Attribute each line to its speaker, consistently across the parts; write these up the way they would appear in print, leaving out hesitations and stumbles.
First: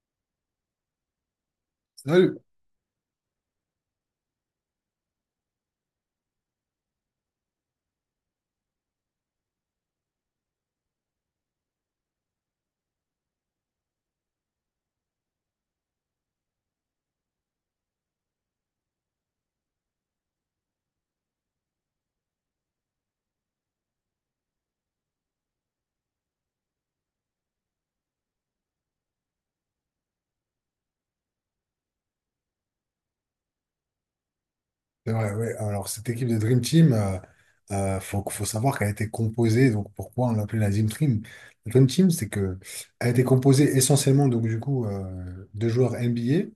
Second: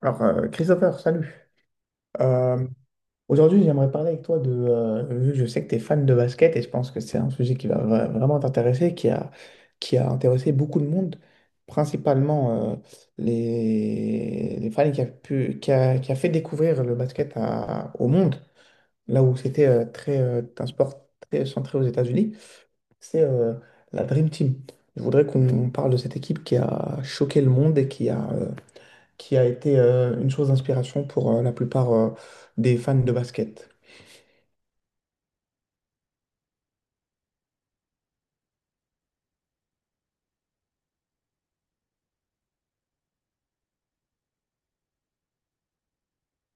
Speaker 1: Alors, Christopher, salut.
Speaker 2: Salut.
Speaker 1: Euh, Aujourd'hui, j'aimerais parler avec toi de... vu que je sais que tu es fan de basket et je pense que c'est un sujet qui va vraiment t'intéresser, qui a intéressé beaucoup de monde, principalement les fans et qui a pu, qui a fait découvrir le basket au monde, là où c'était très, un sport très centré aux États-Unis, c'est la Dream Team. Je voudrais qu'on parle de cette équipe qui a choqué le monde et qui a été une chose d'inspiration pour la plupart des fans de basket.
Speaker 2: C'est vrai, ouais. Alors, cette équipe de Dream Team, faut savoir qu'elle a été composée, donc pourquoi on l'appelait la Dream Team? La Dream Team, c'est que elle a été composée essentiellement, donc du coup, de joueurs NBA,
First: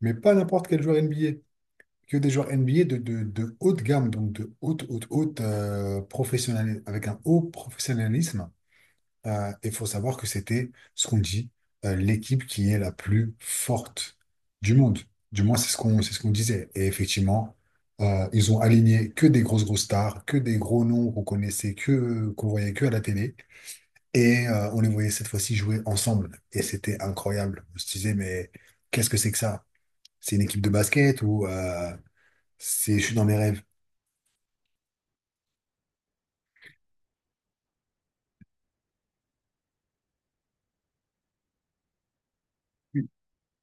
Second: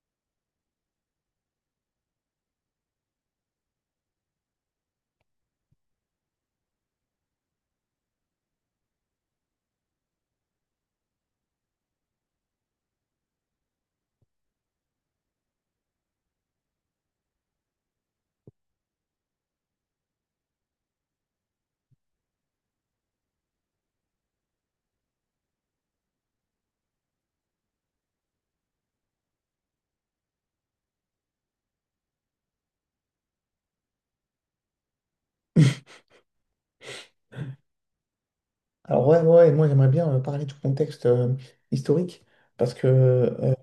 Speaker 2: mais pas n'importe quel joueur NBA, que des joueurs NBA de haute gamme, donc de haute, haute, haute avec un haut professionnalisme. Il faut savoir que c'était ce qu'on dit, l'équipe qui est la plus forte du monde. Du moins, c'est ce qu'on disait. Et effectivement, ils ont aligné que des grosses grosses stars, que des gros noms qu'on connaissait, que qu'on voyait que à la télé. Et on les voyait cette fois-ci jouer ensemble. Et c'était incroyable. On se disait, mais qu'est-ce que c'est que ça? C'est une équipe de basket ou c'est je suis dans mes rêves?
Speaker 1: Alors, ouais, ouais, ouais, moi j'aimerais bien parler du contexte historique, parce que
Speaker 2: Oui,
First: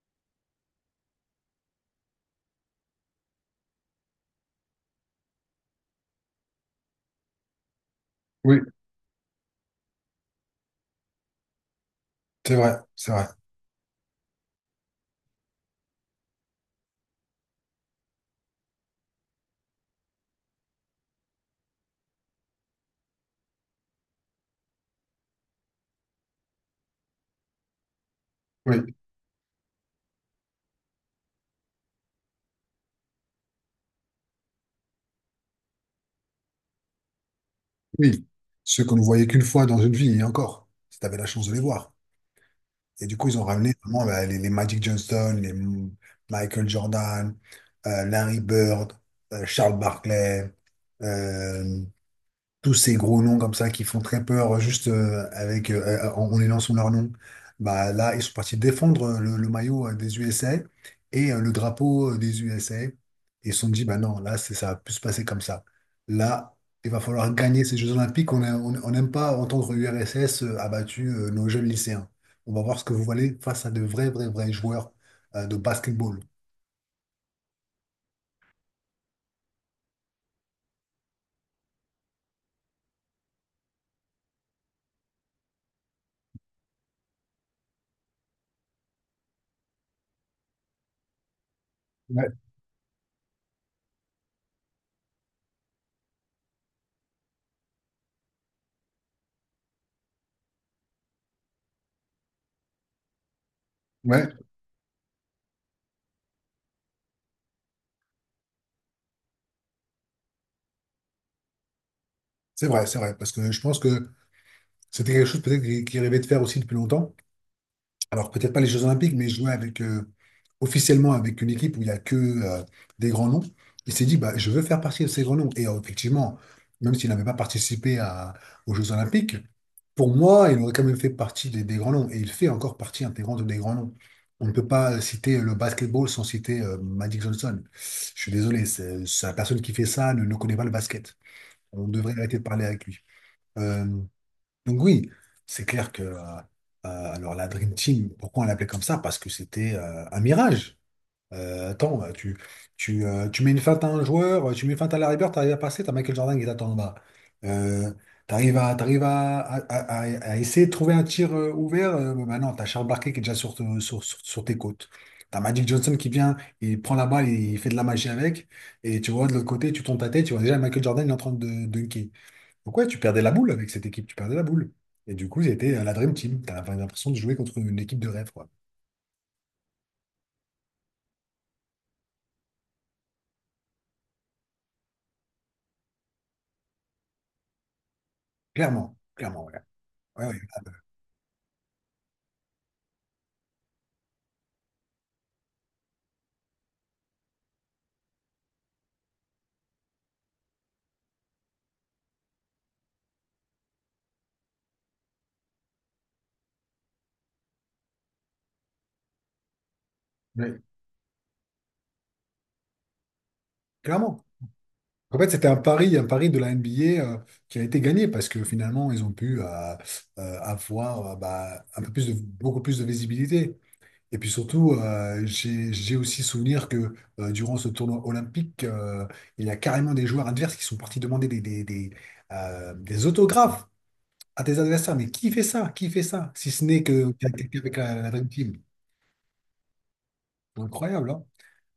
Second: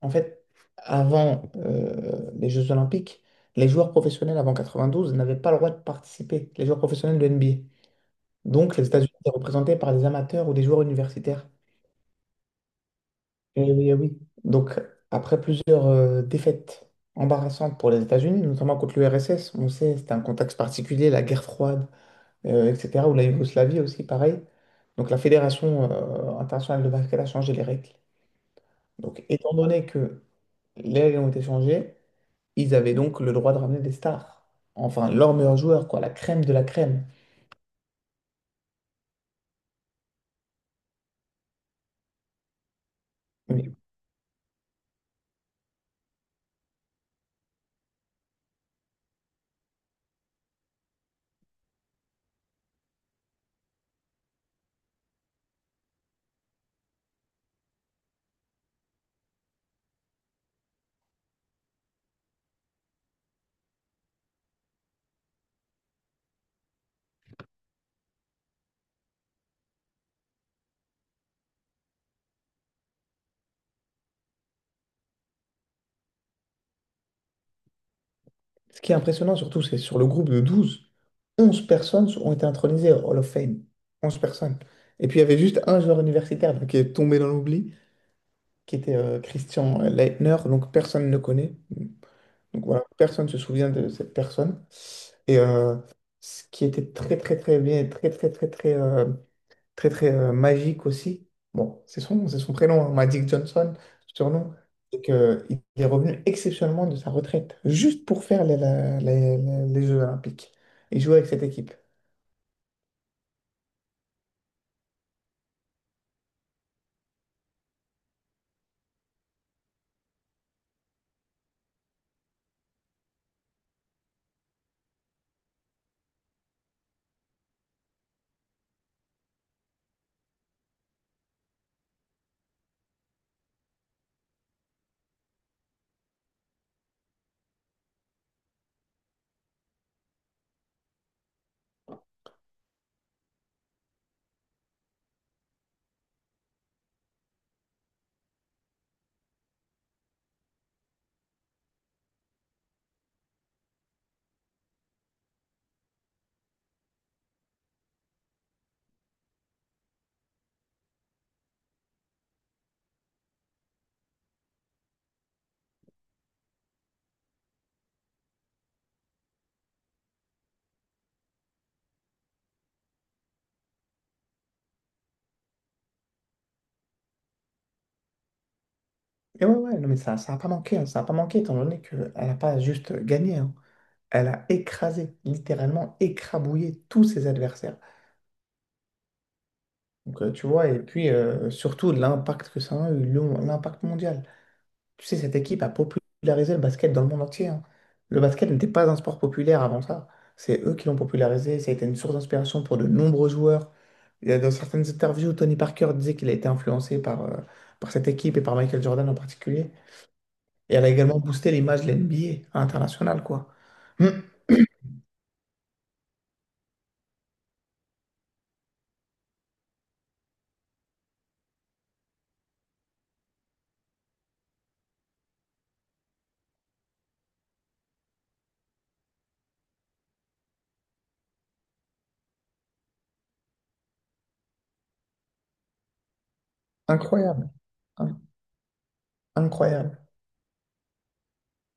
Speaker 1: en fait, avant les Jeux Olympiques, les joueurs professionnels avant 92 n'avaient pas le droit de participer, les joueurs professionnels de NBA.
Speaker 2: oui,
Speaker 1: Donc les États-Unis étaient représentés par des amateurs ou des joueurs universitaires.
Speaker 2: c'est vrai, c'est vrai.
Speaker 1: Eh oui, eh oui. Donc, après plusieurs défaites embarrassantes pour les États-Unis, notamment contre l'URSS, on sait, c'était un contexte particulier, la guerre froide, etc., ou la Yougoslavie aussi, pareil. Donc, la Fédération internationale de basket a changé les règles.
Speaker 2: Oui,
Speaker 1: Donc, étant donné que les règles ont été changées, ils avaient donc le droit de ramener des stars. Enfin, leurs meilleurs joueurs, quoi, la crème de la crème.
Speaker 2: oui. Ceux qu'on ne voyait qu'une fois dans une vie, et encore, si tu avais la chance de les voir. Et du coup, ils ont
Speaker 1: Mais
Speaker 2: ramené vraiment bah, les Magic Johnson, Michael Jordan, Larry Bird, Charles Barkley. euh, Tous ces gros noms comme ça qui font très peur juste avec en énonçant leur nom. Bah là, ils sont partis défendre le maillot des USA et le drapeau des USA. Et ils se sont dit, bah non, là, c'est, ça va plus se passer comme ça. Là, il va falloir gagner ces Jeux Olympiques. On n'aime pas entendre URSS a nos jeunes lycéens. On va voir ce que vous valez face à de vrais, vrais, vrais joueurs de basketball.
Speaker 1: Ce qui est impressionnant surtout, c'est sur le groupe de 12, 11 personnes ont été intronisées au Hall of Fame. 11 personnes. Et puis il y avait juste un joueur universitaire donc, qui est tombé dans l'oubli, qui était Christian Leitner, donc personne ne connaît.
Speaker 2: Ouais,
Speaker 1: Donc voilà, personne ne se souvient de cette personne. Et euh, Ce qui était très très très bien, très très très très, très très magique aussi. Bon, c'est son prénom, hein, Magic Johnson,
Speaker 2: ouais,
Speaker 1: surnom. Et que, il est revenu exceptionnellement de sa retraite, juste pour faire les, la- les Jeux Olympiques et jouer avec cette équipe.
Speaker 2: c'est vrai, c'est vrai. Parce que je pense que c'était quelque chose peut-être qu'ils rêvaient de faire aussi depuis longtemps. Alors peut-être pas les Jeux Olympiques, mais jouer avec, officiellement avec une équipe où il n'y a que des grands noms. Il s'est dit, bah, je veux faire partie de ces grands noms. Et effectivement, même s'il n'avait pas aux Jeux Olympiques, pour moi, il aurait quand même fait partie des grands noms. Et il fait encore partie intégrante des grands noms. On ne peut pas citer le basketball sans citer Magic Johnson. Je suis désolé, c'est la personne qui fait ça ne connaît pas le basket. On devrait arrêter de parler avec lui. Euh, donc oui, c'est clair que alors la Dream Team, pourquoi on l'appelait comme ça? Parce que c'était un mirage. Attends, tu mets une feinte à un joueur, tu mets une feinte à Larry Bird, t'arrives à passer, t'as Michael Jordan qui t'attend en bas. Euh, t'arrives à, t'arrives à- À essayer de trouver un tir ouvert, bah non, t'as Charles Barkley qui est déjà sur, te- sur, sur, sur tes côtes. T'as Magic Johnson qui vient, il prend la balle, il fait de la magie avec, et tu vois de l'autre côté, tu tournes ta tête, tu vois déjà Michael Jordan, il est en train de dunker. Donc ouais, tu perdais la boule avec cette équipe, tu perdais la boule. Et du coup, c'était la Dream Team. T'avais l'impression de jouer contre une équipe de rêve, quoi.
Speaker 1: Et ouais, ouais, non, mais ça n'a pas manqué, hein, ça n'a pas manqué, étant donné qu'elle n'a pas juste gagné, hein. Elle a écrasé, littéralement écrabouillé tous ses adversaires.
Speaker 2: Clairement, clairement, ouais.
Speaker 1: Donc,
Speaker 2: Ouais, ouais,
Speaker 1: tu
Speaker 2: ah,
Speaker 1: vois,
Speaker 2: bah,
Speaker 1: et puis surtout l'impact que ça a eu, l'impact mondial. Tu sais, cette équipe a popularisé le basket dans le monde entier, hein. Le basket n'était pas un sport populaire avant ça. C'est eux qui l'ont popularisé. Ça a été une source d'inspiration pour de nombreux joueurs. Dans certaines interviews, Tony Parker disait qu'il a été influencé par cette équipe et par Michael Jordan en particulier.
Speaker 2: ouais,
Speaker 1: Et elle a également boosté l'image de l'NBA à l'international, quoi. Hmm.
Speaker 2: clairement. En fait, c'était un pari de la NBA euh, qui a été gagné parce que finalement, ils ont pu avoir bah, un peu plus de, beaucoup plus de visibilité. Et puis surtout, j'ai aussi souvenir que durant ce tournoi olympique, il y a carrément des joueurs adverses qui sont partis demander des autographes à tes adversaires. Mais qui fait ça? Qui fait ça? Si ce n'est que qu'il y a
Speaker 1: Incroyable.
Speaker 2: quelqu'un avec la Dream
Speaker 1: In-
Speaker 2: Team.
Speaker 1: Incroyable.
Speaker 2: Incroyable, hein?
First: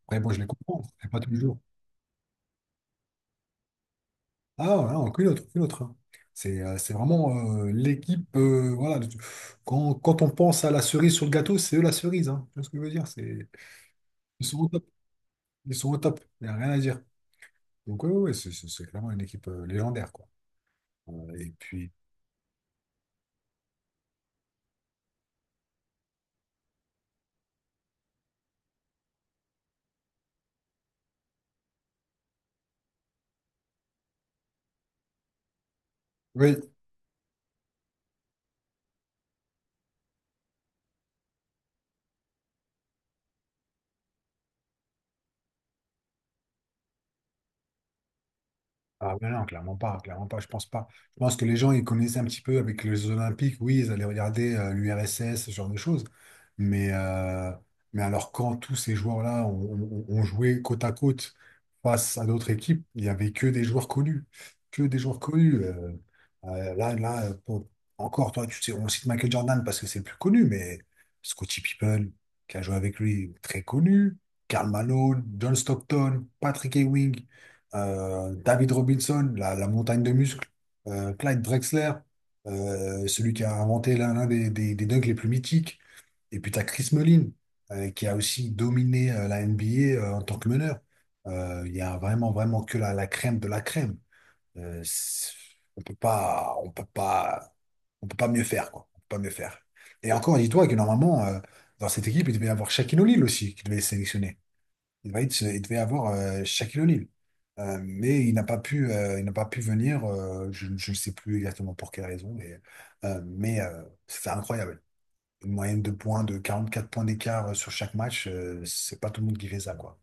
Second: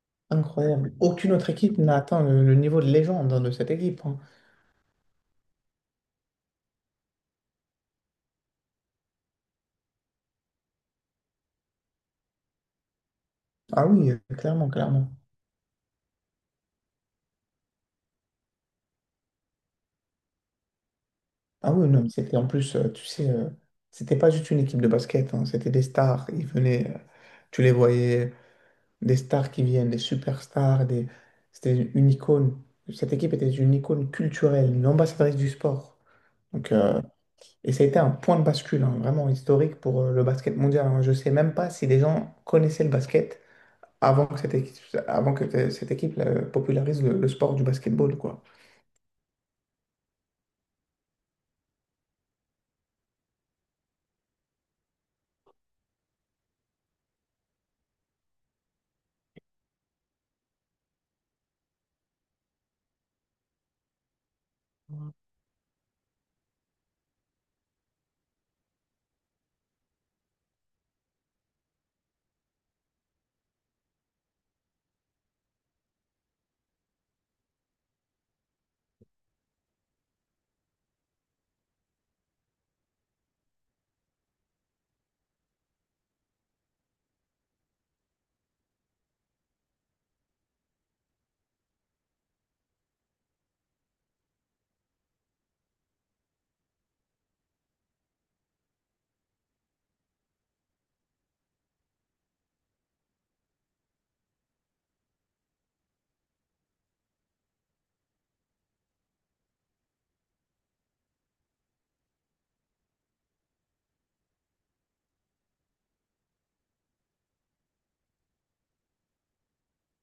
Speaker 2: Après, bon, je les comprends,
Speaker 1: Incroyable.
Speaker 2: c'est pas tous
Speaker 1: Aucune
Speaker 2: les
Speaker 1: autre
Speaker 2: jours.
Speaker 1: équipe n'a atteint le niveau de légende, hein, de cette équipe, hein.
Speaker 2: Ah, voilà, aucune autre, aucune autre, hein. C'est vraiment l'équipe. Voilà, quand on pense à la cerise sur le gâteau, c'est eux la cerise. Hein. Tu vois ce que je veux dire?
Speaker 1: Ah oui,
Speaker 2: Ils sont au
Speaker 1: clairement,
Speaker 2: top.
Speaker 1: clairement.
Speaker 2: Ils sont au top. Il n'y a rien à dire. Donc, oui, c'est clairement une équipe légendaire, quoi. Et
Speaker 1: Ah oui,
Speaker 2: puis.
Speaker 1: non, mais c'était en plus, tu sais, c'était pas juste une équipe de basket, hein, c'était des stars. Ils venaient, tu les voyais, des stars qui viennent, des superstars, des... c'était une icône. Cette équipe était une icône culturelle, une ambassadrice du sport.
Speaker 2: Oui,
Speaker 1: Donc, et ça a été un point de bascule, hein, vraiment historique pour le basket mondial, hein. Je sais même pas si les gens connaissaient le basket avant que cette équipe, avant que cette équipe popularise le sport du basketball, quoi.
Speaker 2: ah mais non, clairement pas, je pense pas. Je pense que les gens, ils connaissaient un petit peu avec les Jeux Olympiques, oui, ils allaient regarder l'URSS, ce genre de choses. Mais, euh, mais alors quand tous ces joueurs-là ont joué côte à côte face à d'autres équipes, il n'y avait que des joueurs connus. Que des joueurs connus. Euh, là, là, euh, pour- Encore, toi, tu sais, on cite Michael Jordan parce que c'est le plus connu, mais Scottie Pippen, qui a joué avec lui, très connu. Karl Malone, John Stockton, Patrick Ewing, David Robinson, la montagne de muscles, Clyde Drexler, celui qui a inventé l'un des dunks les plus mythiques. Et puis tu as Chris Mullin, qui a aussi dominé la NBA en tant que meneur. Il y a vraiment, vraiment que la crème de la crème. Euh, c'est- on peut pas, on peut pas, on peut pas mieux faire, quoi. On peut pas mieux faire. Et encore, dis-toi que normalement, dans cette équipe, il devait y avoir Shaquille O'Neal aussi, qui devait être sélectionné. Il devait avoir Shaquille O'Neal. Mais il n'a pas pu, venir. Je ne sais plus exactement pour quelle raison. Mais c'était incroyable. Une moyenne de points de 44 points d'écart sur chaque match, c'est pas tout le monde qui fait ça, quoi.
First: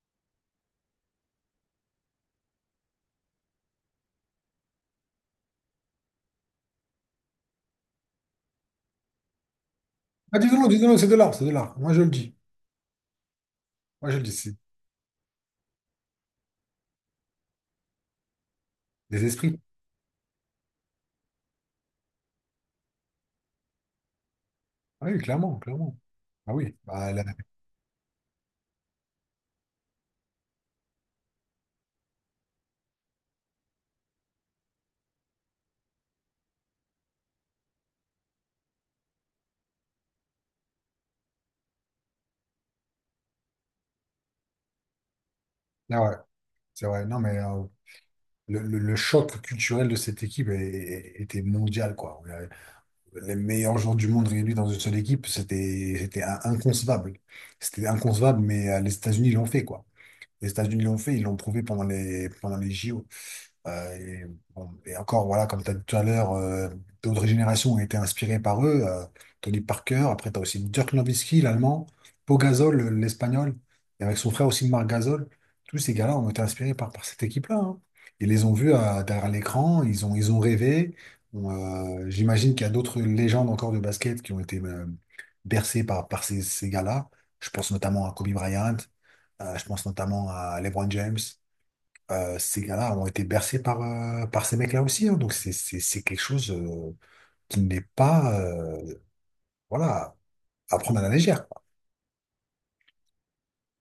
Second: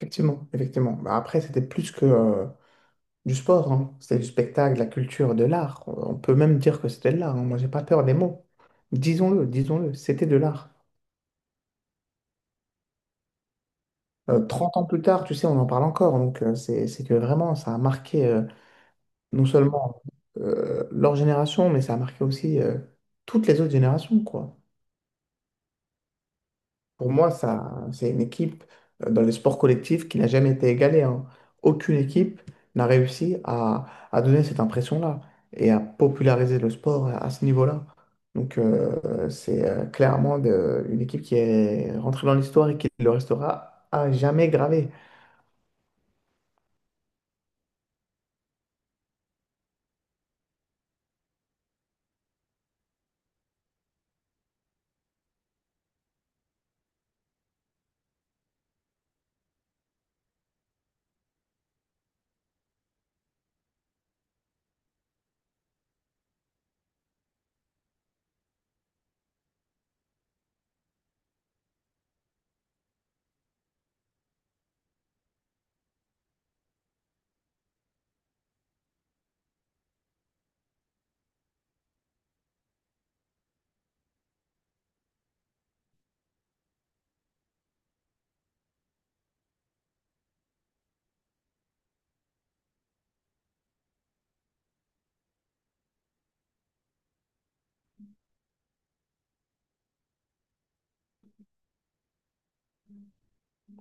Speaker 1: Effectivement, effectivement. Bah, après, c'était plus que du sport, hein. C'est du spectacle, de la culture, de l'art. On peut même dire que c'était de l'art, hein. Moi, j'ai pas peur des mots. Disons-le, disons-le, c'était de
Speaker 2: Ah, disons-le,
Speaker 1: l'art.
Speaker 2: disons-le, c'est de l'art, c'est de l'art. Moi, je le dis. Moi, je le dis. C'est
Speaker 1: 30 ans plus tard, tu sais, on en parle encore. Donc, c'est que vraiment, ça a marqué
Speaker 2: des
Speaker 1: non
Speaker 2: esprits.
Speaker 1: seulement leur génération, mais ça a marqué aussi toutes les autres générations, quoi.
Speaker 2: Ah oui, clairement, clairement. Ah oui,
Speaker 1: Pour
Speaker 2: bah, là,
Speaker 1: moi, ça, c'est une équipe dans les sports collectifs qui n'a jamais été égalée, hein. Aucune équipe n'a réussi à donner cette impression-là et à populariser le sport à ce niveau-là. Donc, c'est clairement une équipe qui est rentrée dans l'histoire et qui le restera à jamais gravée.
Speaker 2: là, ouais, c'est vrai. Non, mais le choc culturel de cette équipe était mondial, quoi. Les meilleurs joueurs du monde réunis dans une seule équipe, c'était inconcevable. C'était inconcevable, mais les États-Unis l'ont fait, quoi. Les États-Unis l'ont fait, ils l'ont prouvé pendant les JO. Et, bon, et encore, voilà, comme tu as dit tout à l'heure, d'autres générations ont été inspirées par eux. Tony Parker, après, tu as aussi Dirk Nowitzki, l'Allemand, Pau Gasol, l'Espagnol, et avec son frère aussi Marc Gasol. Tous ces gars-là ont été inspirés par cette équipe-là, hein. Ils les ont vus derrière l'écran, ils ont rêvé. Bon, j'imagine qu'il y a d'autres légendes encore de basket qui ont été bercées par ces gars-là. Je pense notamment à Kobe Bryant, je pense notamment à LeBron James. Ces gars-là ont été bercés par ces mecs-là aussi, hein. Donc c'est quelque chose qui n'est pas voilà, à prendre à la légère, quoi.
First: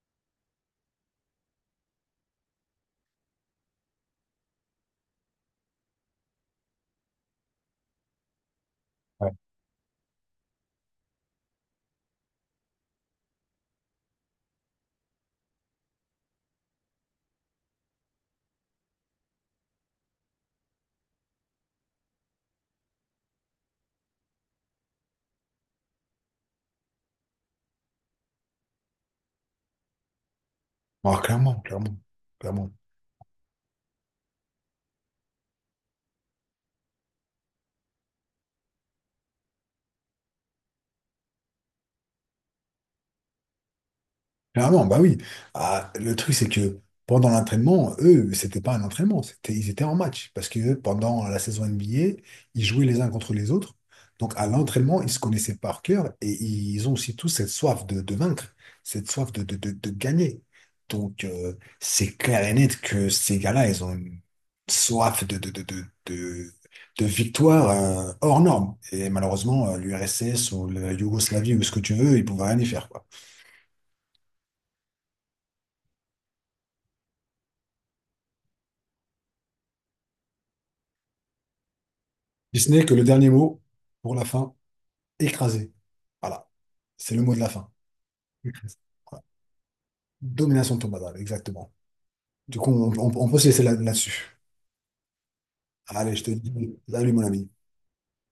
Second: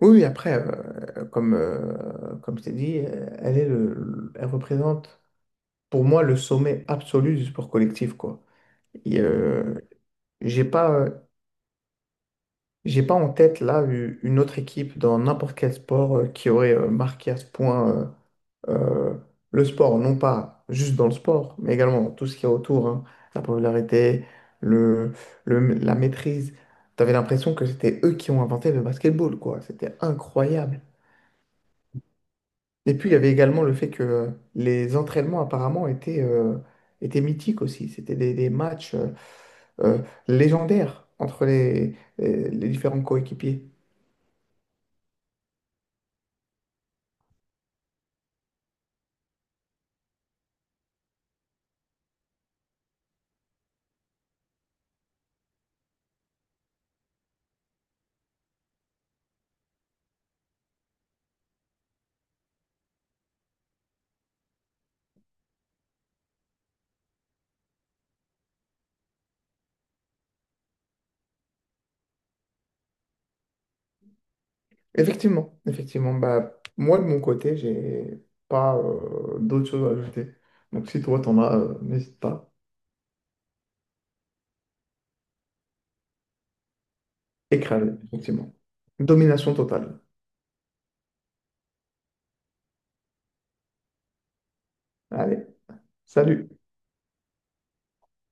Speaker 1: Oui, oui, après, comme je t'ai dit, elle représente pour moi le sommet absolu du sport collectif, quoi. Et,
Speaker 2: Ouais.
Speaker 1: euh, j'ai pas, euh, J'ai pas en tête là une autre équipe dans n'importe quel sport qui aurait marqué à ce point euh, euh, le sport, non pas juste dans le sport, mais également dans tout ce qu'il y a autour, hein. La popularité, le, la maîtrise. T'avais l'impression que c'était eux qui ont inventé le basketball, quoi. C'était incroyable.
Speaker 2: Ah, clairement, clairement, clairement.
Speaker 1: Et puis il y avait également le fait que les entraînements apparemment étaient, étaient mythiques aussi. C'était des matchs euh, légendaires entre les différents coéquipiers.
Speaker 2: Clairement, bah oui. Ah, le truc, c'est que pendant l'entraînement, eux, c'était pas un entraînement, c'était, ils étaient en match. Parce que pendant la saison NBA, ils jouaient les uns contre les autres. Donc à l'entraînement, ils se connaissaient par cœur et ils ont aussi tous cette soif de vaincre, cette soif de gagner. Donc c'est clair et net que ces gars-là, ils ont une soif de victoire hors norme. Et malheureusement, l'URSS ou la Yougoslavie ou ce que tu veux, ils pouvaient rien y faire, quoi.
Speaker 1: Effectivement, effectivement. Bah, moi, de mon côté, j'ai pas d'autres choses à ajouter. Donc, si toi, t'en as, n'hésite pas.
Speaker 2: Si ce n'est que le dernier mot pour la fin, écrasé. Voilà. C'est le mot de la fin.
Speaker 1: Écrasé, effectivement.
Speaker 2: Écrasé. Voilà.
Speaker 1: Domination totale.
Speaker 2: Domination de exactement. Du coup, on peut se laisser là-dessus.
Speaker 1: Allez,
Speaker 2: Allez, je te dis,
Speaker 1: salut!
Speaker 2: bon, salut mon ami.